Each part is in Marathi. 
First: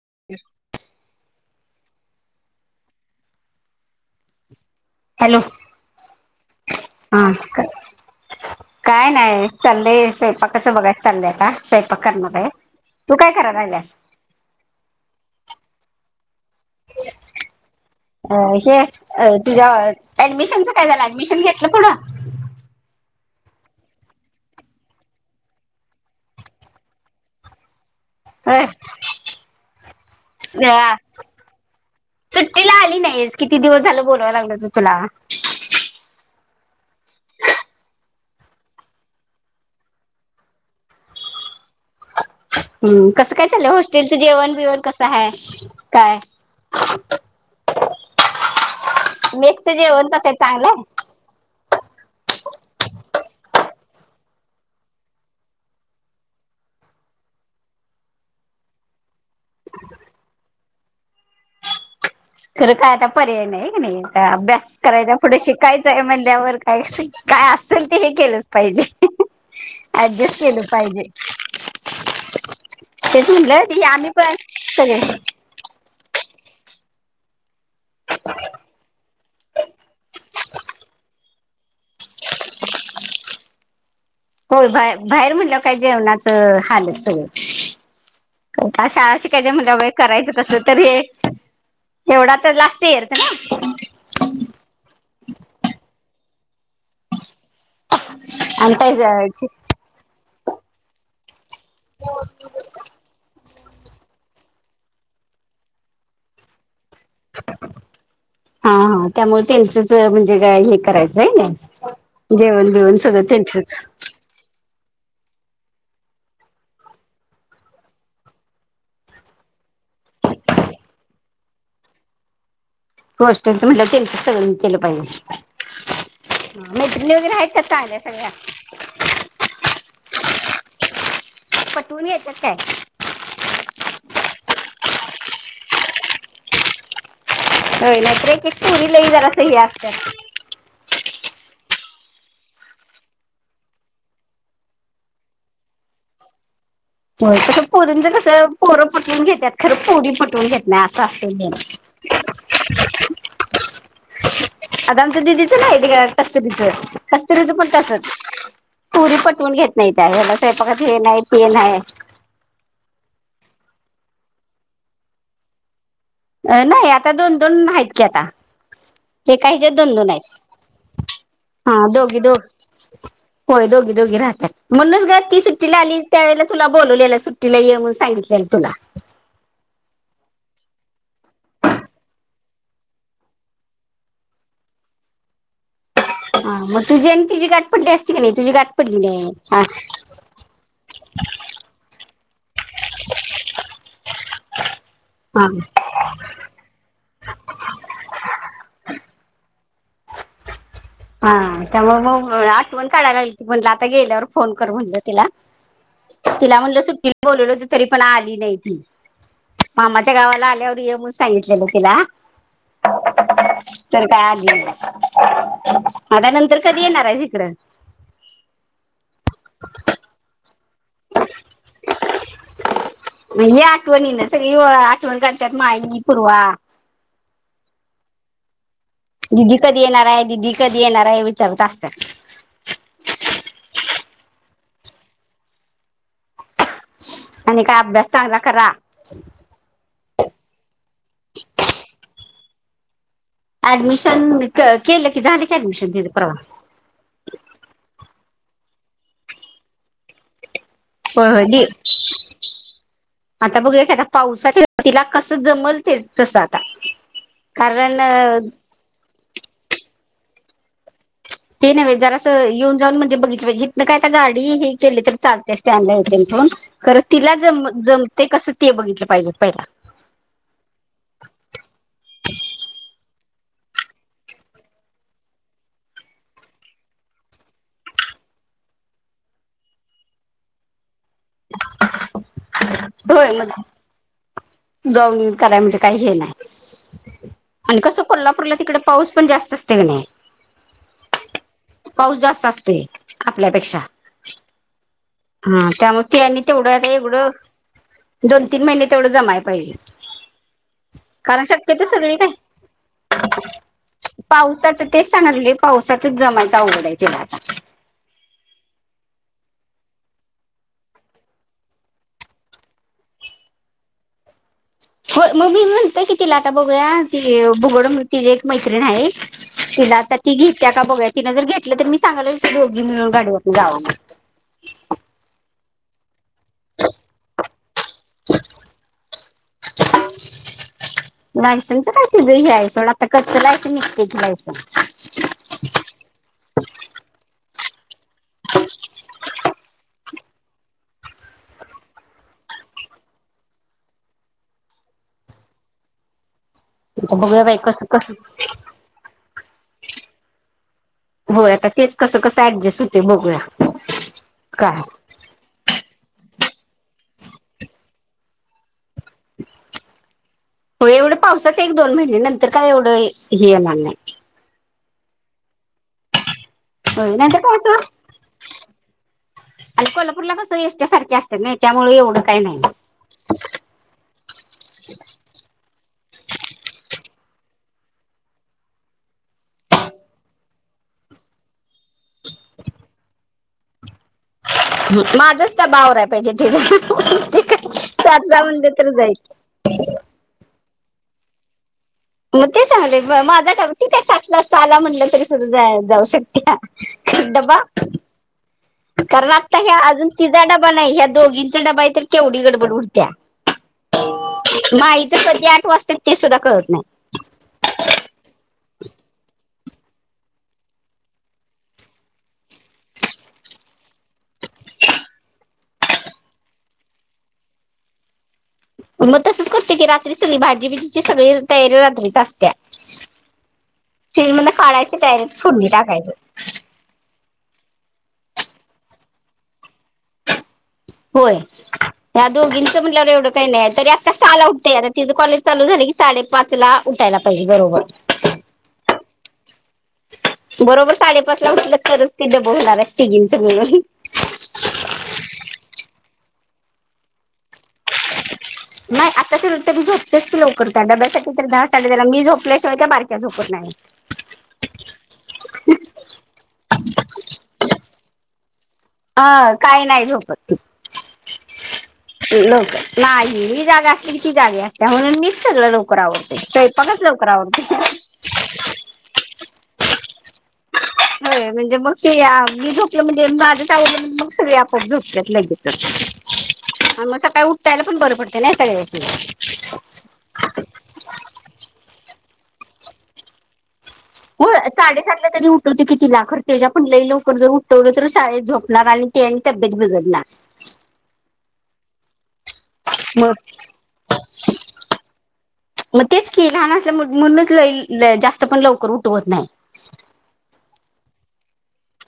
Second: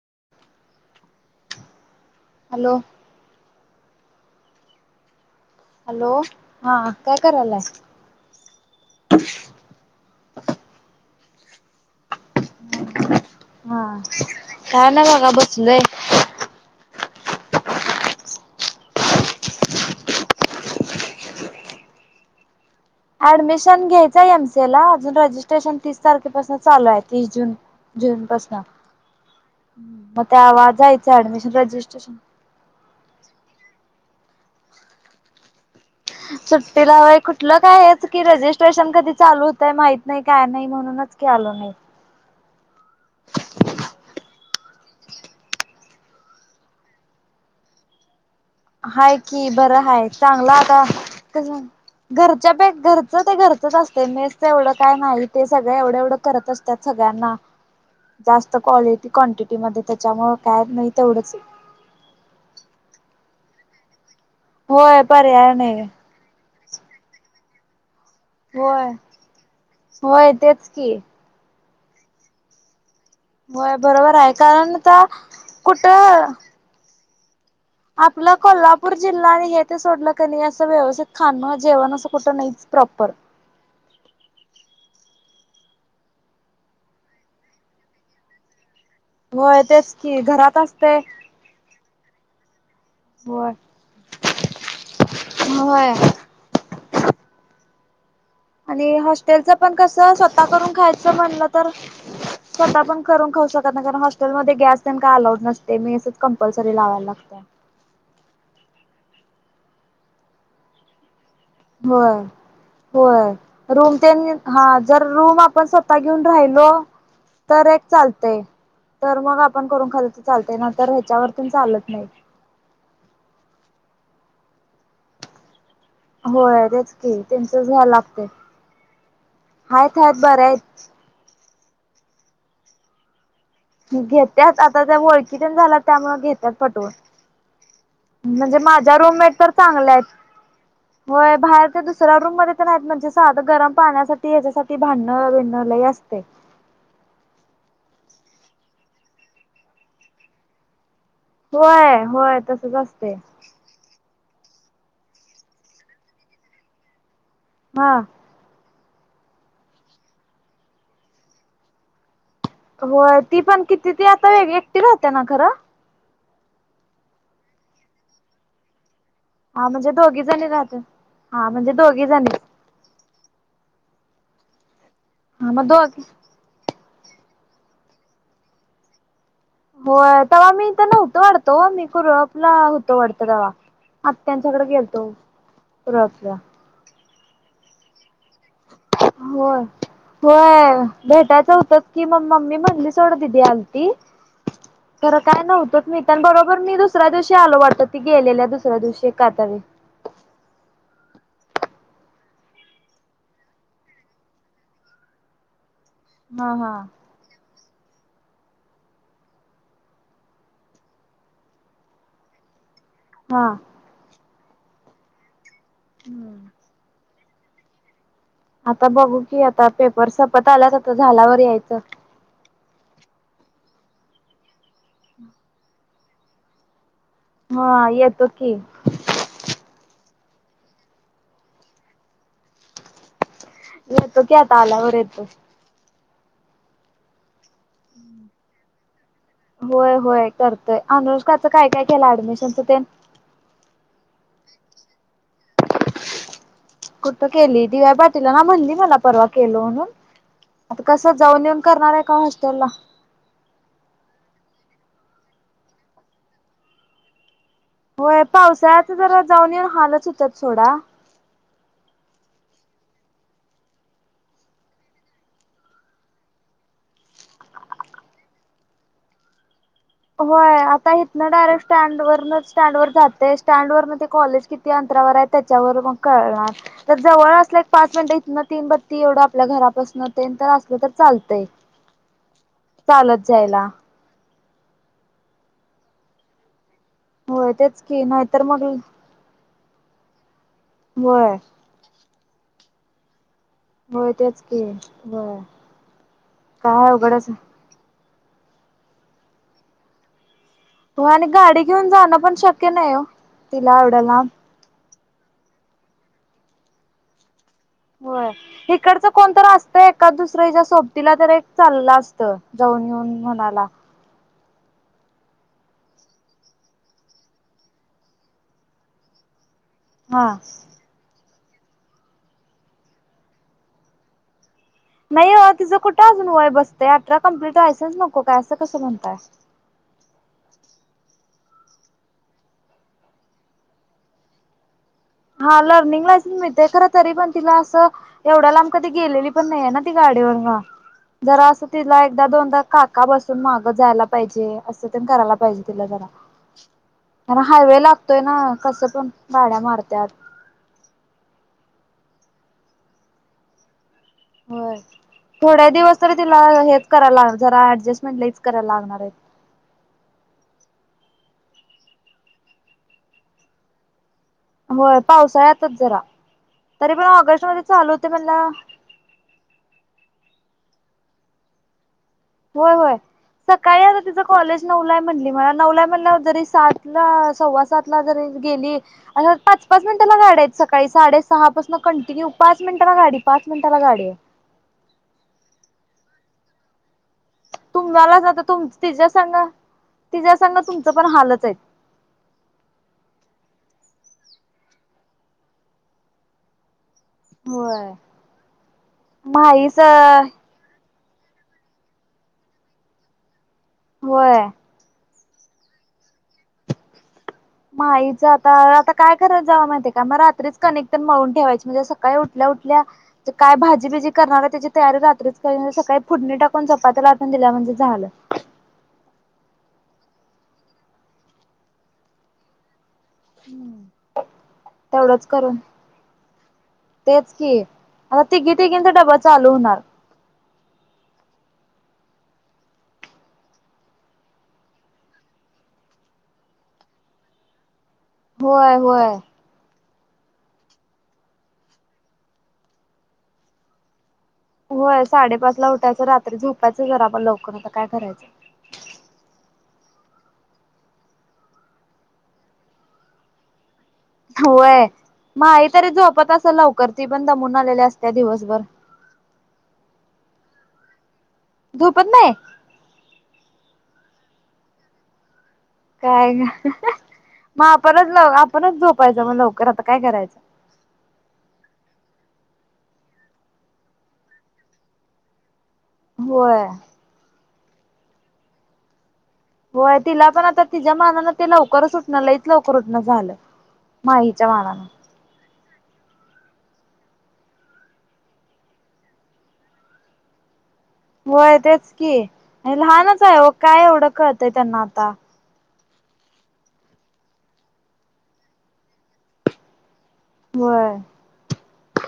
[unintelligible] हॅलो. हॅलो हॅलो हा काय ह. करायलाय? काय नाही चाललेय स्वयंपाकाचं बघाय चाललंय आता स्वयंपाक करणार आहे. तू काय कराय लागल्यास हो काय नाही बघा बसलोय [inaudible] अ हे तुझ्या ऍडमिशनच काय झालं ऍडमिशन घेतलं पुढे [inaudible] ऍडमिशन घ्यायचय एमसीए ला अजून रजिस्ट्रेशन तीस तारखेपासून चालू आहे तीस जून जून पासून ह रजिस्ट्रेशन सुट्टीला आली नाही किती दिवस झाल बोलाय लागल त तुला सुट्टीला व कुठलं काय आहे की रजिस्ट्रेशन कधी चालू होतय माहत नाही काय नाही म्हणूनच के आलो नाही हम्म कसं काय चाललंय हॉस्टेलच जेवण बिवण कसं आहे काय [inaudible] हा की मेसचं बरं हाय जेवण कसं आहे चांगलं आता आहे घरचं ते घरचंच असते मेसच एवढं काय नाही ते सगळं एवढं एवढं करत असतात सगळ्यांना जास्त क्वालिटी क्वांटिटी म त्याच्यामुळे काय नाही तेवढंच खरं काय आता पर्याय नाही का नाही अभ्यास होय करायचा पुढे पर्याय नाही शिकायचंय मणल्यावर काय काय असेल ते केलंच होय पाहिजे होय ऍडजस्ट केलं तेच की पाहिजे तेच म्हटलं होय ती आम्ही बरोबर आहे पण कारणता सगळे कुठ आपला कोल्हापूर जिल्हा आणि हे ते सोडलं क नाही असं व्यवस्थित खा जेवण अस कुठ नाही प्रॉपर होय बाहेर.. म्हणाल्यावर काय? जेवणाच हालत सगळ. आता शाळा शिकायच होय म्हण बई तेच की करायचं कस? घरात तर असते हे एवढा तर ला होय.. होय. काय आणि हॉस्टेलच हा पण कस स्वतः करून खायच म्हणल तर स्वतः पण करून खाऊ शकत नाही. कारण हॉस्टेलमध्ये गॅस तेन काय अलाउड नसतय? मेसच कंपल्सरी लावायला लाग हा.. हा. त्यामुळे त्यांचच म्हणजे हे करायच? होय जेवण बिवण सगळ होय त्यांचच. रूम ते हा जर रूम आपण स्वतः घेऊन राहिलो? तर एक चालतय. तर मग आपण करून खाली त चालतय. नाय तर ह्याच्यावर चालत नाही. गोष्टीच म्हटल त्यांच सहन केल पाहिजे? होय.. तेच मैत्रिणी की वगैरे आहेत त्या त्यांचच घ्यावा चांगल्या लागतय? सगळ्या हायत हाय बर्‍यायत. पटवून घेत्यात काय? घेत्याच आता त्या ओळखीच्याच झाल्यात. त्यामुळ त्या घेत्यात पटवून. होय नाहीतर एक एक म्हणजे.. पोरी माझ्या लई रूममेट जरासं तर हे चांगल्यायेत. असतात होय.. बाहेर ते दुसऱ्या रूमध्ये तर नाहीत? म्हणजे साधं गरम पाण्यासाठी ह्याच्यासाठी भांडण बिंडन लई असतय? होय.. तस पोरींच कस पोर पटवून घेत्यात. खरं पोरी पटवून घेत नाही अस हो होय होय तसच असतय [unintelligible] आता आमच दिदीच नाही का? कस्तुरीच कस्तुरीच पण हा तसच? पुरी पटवून घेत नाहीत्या. ह्याला स्वयंपाकच हे नाही ते नाही? होय.. ती पण किती त आता एकटी राहते ना खरं? अ.. नाही. आता दोन दोन हायेत की आता. एका हा ह्याच्यात म्हणजे दोन दोन हाय? दोघी जणी राहते हा दोघी दोघ होय.. दोघी दोघी राहत्यात. म्हणूनच ग ती हा मग सुट्टीला आली दोघी त्यावेेळला तुला बोलवलेल सुट्टीला ये. म्हणून सांगितलेय तुला. होय.. तव्हा मी हित नव्हतो वाटत हो? मी कुरू आपला होतो वाटत तव्हा. आत्यांच्याकड गेलतो. कुरपला ह.. मग तुझी अन तिची गाट पडली अस होय.. होय.. भेटायच होतच की मग मी म्हणली सोड दीदी आलती. खरं काय हा नव्हतंच मी पण.. बरोबर मी दुसऱ्या दिवशी आलो वाटत. ती गेलेल्या दुसऱ्या दिवशी काय तरी. हा.. त्यामुळे मग आठवण काढायला लागली ती म्हंटल आता गेल्यावर फोन कर म्हणल तिला हा तिला हा म्हणल सुट्टीला बोलवल होत तरी पण आली नाही ती? मामाच्या गावाला आल्यावर ये मून सांगितलेल तिला. हा तर काय आली नाय? आता हम्म. नंतर कधी येणारये इकड? आता बघू की? आता पेपर सपत आला सारख आता झाल्यावर यायच. आठवणी ना. सगळी आठवणीना काढत्यात माय मी पूर्वा. हा.. येतो की. दीदी कधी येणार हाय? दीदी कधी येणार हाय? विचारत असत्यात. मी येतो की आता आल्यावर येतो. आणि काय अभ्यास चांगला करा. होय.. होय.. करतय. अनुष्काच काय काय केला ऍडमिशनच ते? ऍडमिशन केल की.. झाल की ऍडमिशन तिच परवा कुठ केली? दिव्या बातिला. हा म्हणली मला परवा केल. म्हणून.. आता कसं होय.. होय. जाऊन येऊन लिही. करणार आहे का हॉस्टेलला आता बघा एखाद्या पावसाच्या तिला कसं जमल ते.. तस आता? होय.. कारण पावसाळ्याच जरा जाऊन येऊन हालच होतात सोडा? ते नव्हे. जरास येऊन जाऊन म्हणजे बघितल पाहिजेत. एकमेका गाडी हे केली तर चालते स्टँड ला येते. खरं तिला जम जमते कस? ते बघितल पाहिजे पहिल? होय आता इथनं जाते स्टॅन्ड वर ते कॉलेज किती अंतरावर आहे त्याच्यावर मग कळणार तर जवळ असल की पाच मिनट इथ- तीन बत्ती एवढं आपल्या घरापासून तेन तर असलं तर चालतयं चालत होय मग जायला. जाऊन येऊन करायं म्हणजे काही हे नाही. होय आणि तेच कसं की नाहीतर कोल्हापूरला मग तिकडे पाऊस पण जास्त असतं. नाही होय पाऊस जास्त असतोयं. होय तेच की. होय हा त्यामुळे ते आणि तेवढं काय अवघडच एवढं. आहे. दोन तीन महिने तेवढं जमायं पाहिजे. हो आणि कारण गाडी शक्यतो घेऊन सगळी जाणं काय पण शक्य नाही हो तिला एवढ्या लांब. पावसाचं तेच सांगलेली पावसातच जमायचं आवघड आहे तिला आता. होय इकडचं कोण तर असत एकाद दुसर हिच्या सोबतीला तरी एक चाललं असत जाऊन येऊन. म्हणाला. हो मग मी म्हणतेय की तिला आता बघूया ती भुगड तिझी एक मैत्रिण आहे. तिला तर हा ती घेत्या का बघुयात. तिन जर घेतलं तर मी सांगालोय दोघी मिळून गाडीवरून जावा म्हणून नाही ओ तिझं कुठं. वय बसतंय आठरा कंप्लीट लायन्स नको काय असं कसं म्हणताय. लायसनच काय ती लय आहे सोडा आता कच्च लायसन निघते की लायसनस हा लर्निंग लायसन्स मिळतयं खरं तरी पण तिला असं. एवढ्या लांब कधी गेलेली पण नाहीे ना ती गाडीवर जरा असं तिला एकदा दोनदा काका बसून माग जायला पाहिजे असं करायला पाहिजे तिला जरा. आता अन बघूया बाई हायवे कसं कसं लागतोय ना कसं पण गाड्या मारत्यात. होय आता तेच कसं कसं ऍडजस्ट होते बघूया. हो काय थोड्या दिवस तरी तिला हेच करायला लागणार जरा ऍडजस्टमेंट लइच करायला लागणार आहे. हो एवढं पावसाच एक दोन महिने नंतर काय एवढं हे येणार नाही. होय, पावसाळ्यातच जरा. तरी पण हो नाहीं तर ऑगस्ट मध्ये चालू होते म्हणला कसं आणि कोल्हापूरला कसं सारख्या असतात नाही त्यामुळे एवढं. काय होय नाही होय सकाळी आता तिचं. कॉलेज नऊला म्हली मगं नऊला म्हणल्यावर जरी सातला सव्वा सातला जरी गेली. पाच पाच मिनिटाला गाड्या आहेत सकाळी साडेसहा पासून कंटिन्यू पाच मिनिटाला गाडी पाच मिनिटाला गाडी आहे. माझं च डबा आवरायला पाहिजे तेच. तुम्हालाच आता तर तिच्या जाईल संग तिच्या संग तुमचं पण हालच आहे. मग ते सांगले माझा [unintelligible] आहे सहाला म्हटलं तरी सुद्धा जाऊ शकते. होय. कारण आत्ता ह्या माहीच अजून तिझा होय डबा नाही ह्या दोघींचा डबा आहे तर केवढी गडबड उडत्या. होय. माईच कधी आठ वाजतात ते सुद्धा कळतं नाही. माहीच आता आता कायं करा. जावा माहिती आहे का मग रात्रीच कणीक तेन मळून ठेवायची म्हणजे सकाळी उठल्या उठल्या काय भाजी बिजी करणार. त्याची जी तयारी रात्रीच सकाळी फुडणी टाकून चपात्या लाटून दिल्या म्हणजे झालं. मगं तसच करते की रात्रीच सगळी भाजी बिजीची सगळी तयारी रात्रीच असत्या. हम्म फ्रिजमधून काढायचं तेवढंच डायरेक्ट फोडणी टाकायचं. क आता तिघी तिघांचा डबा चालू होणारं होय. या दोघींचं म्हटल्यावर एवढं काही नाही तरी आत्ता साहाला उठतेय आता तिचं कॉलेज चालू झालं की साडेपाच ला. उ उठायला पाहिजे बरोबर. होय होय. बरोबर साडेपाच ला उठले तरच ती बवणार आहेत तिघींच ममिळून होय साडेपाच ला उठायचं रात्री झोपायचं जरा आपण लवकर तर काय करायचं. नाही आता तर तरी झोपतेस की लवकर त्या डब्यासाठी तर दहा साडे जला मी झोपल्याशिवाय त्या बारक्या झोपत नाही. होय माही तरी झोपत असेल लवकर दमून आलेल्या असत्या दिवसभर अं काही नाही झोप. झोपत नाही लक नाही जागा असते की जागी असत म्हणून मी काय मग आवरते. आपणच लव आपणच झोपायचं मग लवकर आता काय करायचं. ह. हो म्हणजे मग ते मी झोपलं म्हणजे माझच आवलं मग सगळे आपआप झोपलेत लगेच होय मग सकाळी उठायला पण बरं पडत नाही सगळ्या व होय तिला पण आता तिच्या मानान ते लवकरच उठण लई लवकर उठणं झालं. हो माहीच्या मानानं साडेसात ला तरी कि तिला ख त्याच्या पण लई लवकर जर उठवलं तर शाळेत झोपणार आणि ते आणि तब्येत बिघडणार. होय तेच की आणि लहानच मग आहे व काय एवढं कळतय त्यांना आता मग तेच की लहान असल्या म्हणूनच जास्त पण लवकर उठवत नाही. होय.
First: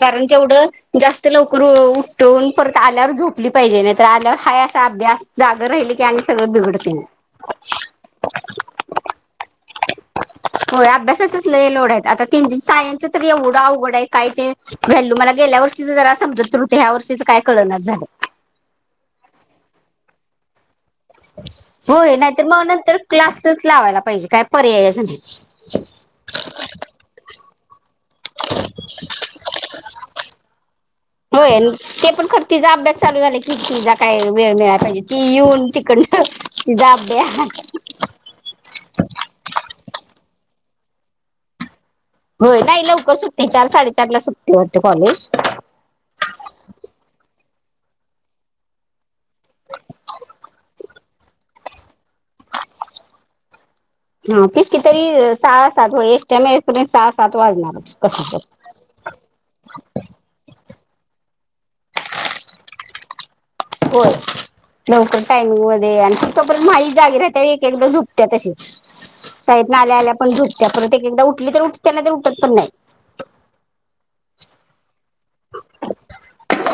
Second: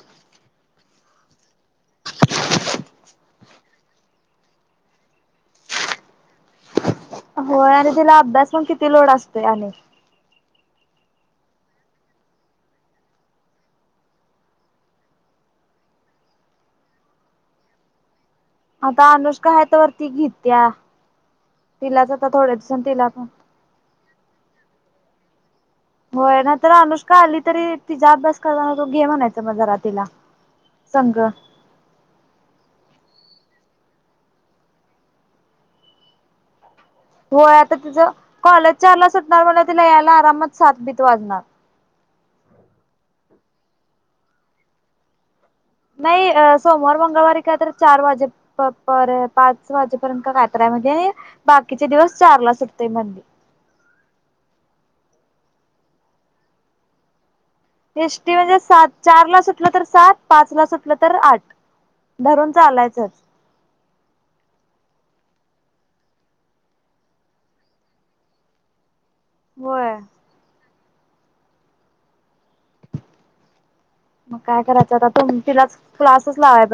कारण तेवढं जास्त लवकर उठवून परत आल्यावर झोपली पाहिजे नाही तर आल्यावर हा अस. अभ्यास जाग राहिले क होय आणि तिला अभ्यास पण किती लोड असतोय आणि होय अभ्यासाचच लई लोड आहेत आता तीन सायन्स तरी एवढा अवघड आहे काय ते व्हॅल्यू मला गेल्या वर्षीच जरा समजत तर ते ह्या वर्षीच काय कळनाच झालं. आता अनुष का ह तर वरती घेत्या. तिलाच होय आता नाहीतर थोड्या मग दिवसांनी नंतर तिला पण क्लासच लावायला पाहिजे काय पर्यायचं नाही. होय ना तर अनुष्का आली तरी तिचा अभ्यास करताना तो घे म्हणायच माझा रातिला. हो ते पण खर तचा अभ्यास चालू झालं कितीि जा काय वेळ मिळा पाहिजे ती येऊन तिकड. होय आता तिचं कॉलेज चारला सुटणार मग तिला यायला आरामात सातबीत वाजणार. होय नाही लवकर सुटते चार साडेचार ला सुटते वाते कॉलेज नाही सोमवार मंगळवारी कायत चार वाजे पाच वाजेपर्यंत कायत. बाकीचे दिवस चारला सुटतय मंदी ह तेच कि तरी सहा सात हो एसटी टाईम पर्यंत साहा सात वाजणारच एसटी कसं म्हणजे पण सात चार ला सुटलं तर सात पाच ला सुटलं लं तर आठ धरून चा आलायचच होर लवकर टायमिंग मध्ये आणि तिथब माई जागी राहते एक एकदा झोपत्या तशीच शाळेत ना होय आल्या आल्या पण झोपते परत एक एकदा उठली तर उठतना तर उठत पण नाही मग काय करायचं आता त तिलाच क्लासच लावायचा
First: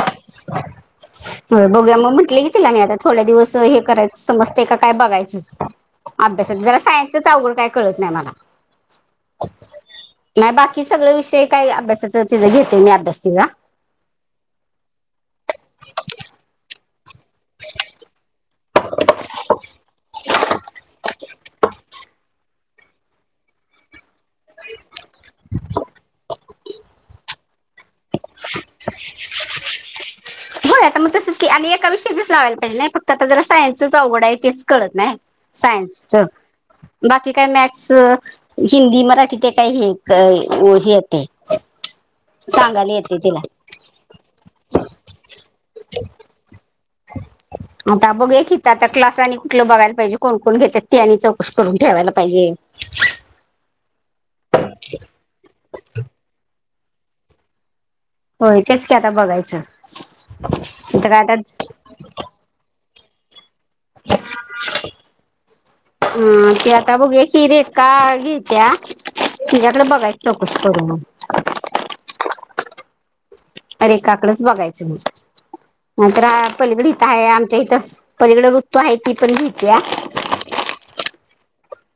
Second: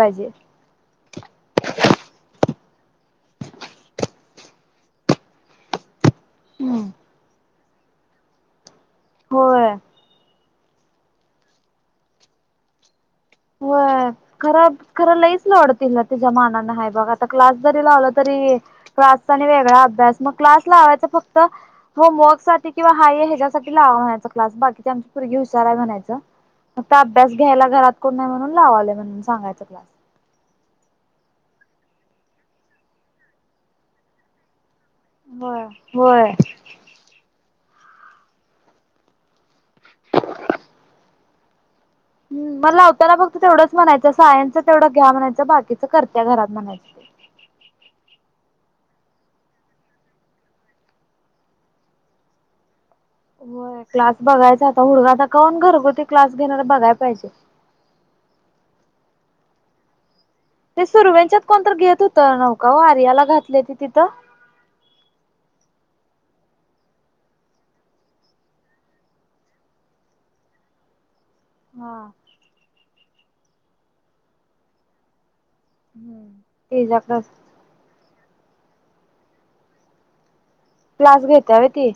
हो बघ्या मग म्हंटले की काही नाही आता थोड्या दिवस हे करायचं समजते काय बघायचं अभ्यासाात जरा सायनसच अवड काय कळत नाही मला होय म बाकी सगळे विषय काय अभ्यासाचं तिं घेतोय मी अभ्यास तिचा हो खरा खरं लईच लोड दिला ना तिच्या मानान ह बघा आता क्लास जरी लावला तरी क्लासचा आणि वेगळा अभ्यास मग क्लास लावायचा फक्त होमवर्क सा किंवा हाय ह्याच्यासाठी क् बाकी आमचीगी हुशार म्हणायच अभ्यास घ्यायला घरात नाही म्हणून लावाले म्हणून सांगायचं क्लास ब आता मग तसंच क आणि एका विषयीच लावायला पाहिजे नाही फक्त आता जरा सायन्सच अवड आहे तेच कळत नाही होय होय सायन्स हिंदी मराठी ते काही हे हे येते हम मला सांगायला लावताना येते फक्त तिला तेवढंच म्हणायचं सायन्सच तेवढं घ्या म्हणायचं बाकीचं करत्या घरात म्हणायचं ह [inaudible] आता बघूया की हिथ आता क्लास आणि कुठलं बघायला पाहिजे कोण कोण घेत्यात ते आणि चौकशी करून ठेवायला पाहिजे ह [inaudible] होय क्लास बघायचा आता हुडगायचा कोण घरगुती क्लास घेणार बघाय पाहिजे होय तेच की आता बघायचं ते तिथं काय आता सुरव्यांच्यात कोण घेत होत नव्हका आर्याला घातले ति तिथं हा ते बघूया की रेखा घेत्या तिच्याकडे बघायच चौकशी करून मग हा रेखाकडेच बघायचं नंतर पलीकड इथं तिच्याकड आहे आमच्या इथं पलीकड ऋतू आहे ती पण घेत्या क्लास घेत्या व्हय ती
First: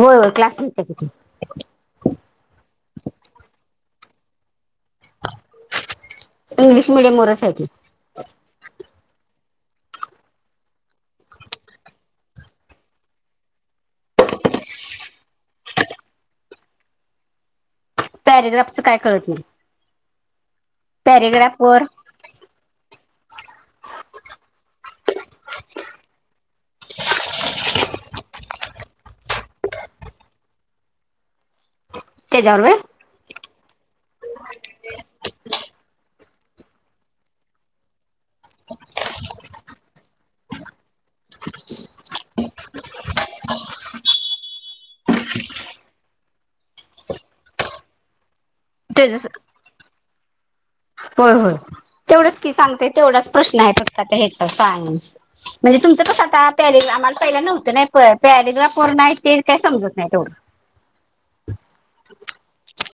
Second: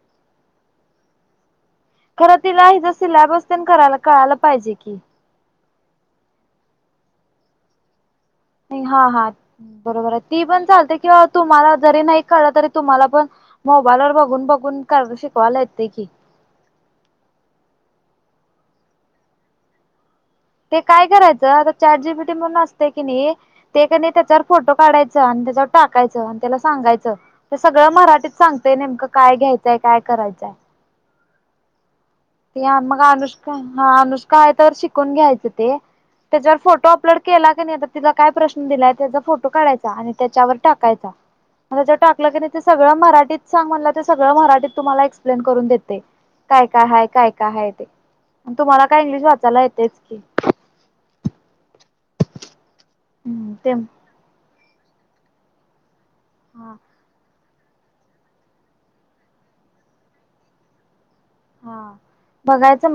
होय होय क्लास घेत्या खरं तिला हिज सिलॅबस तेन करायला कळायला पाहिजे कि इंग्लिश मिडियम वरच आहे ती हा हा बरोबर आहे ती पण चालतंय किंवा तुम्हाला जरी नाही कळ तरी तुम्हाला पण मोबाईल वर बघून बघून शिकवायला येत की पॅरेग्राफच काय कळत नाही ते काय करायचं पॅरेग्राफ आता वर चाटजीपीटी म्हणून असतंय कणी ते कणी त्याच्यावर फोटो काढायच आणि त्याच्यावर टाकायच आणि त्याला सांगायचं सगळं मराठीत सांग ते नेमकं काय घ्यायचंय काय करायचंय त्याच्यावर ते व्हय मग अनुष्का हा अनुष्का आहे तर शिकून घ्यायचं ते त्याच्यावर फोटो अपलोड केला कणी आता तिला काय प्रश्न दिलाय त्याचा फोटो काढायचा आणि त्याच्यावर टाकायचा मग त्याच्यावर टाकलं कणी ते सगळं मराठीत सांग म्हटलं ते सगळं मराठीत तुम्हाला एक्सप्लेन करून देतंय काय काय हाय काय कायआहेय ते तुम्हाला काय इंग्लिश त्याच वाचायला येतयच की होय होय तेवढंच की सांगतेय तेवढाच प्रश्न आहे ते नुसता आता हेच्यात सायन्स म्हणजे तुमचं कसं आता हा आम्हाला पहिला नव्हतं नाही प पॅरेग्रफ वर्ण हाय ते काय समजत नाही तेवढं. हा बघायचं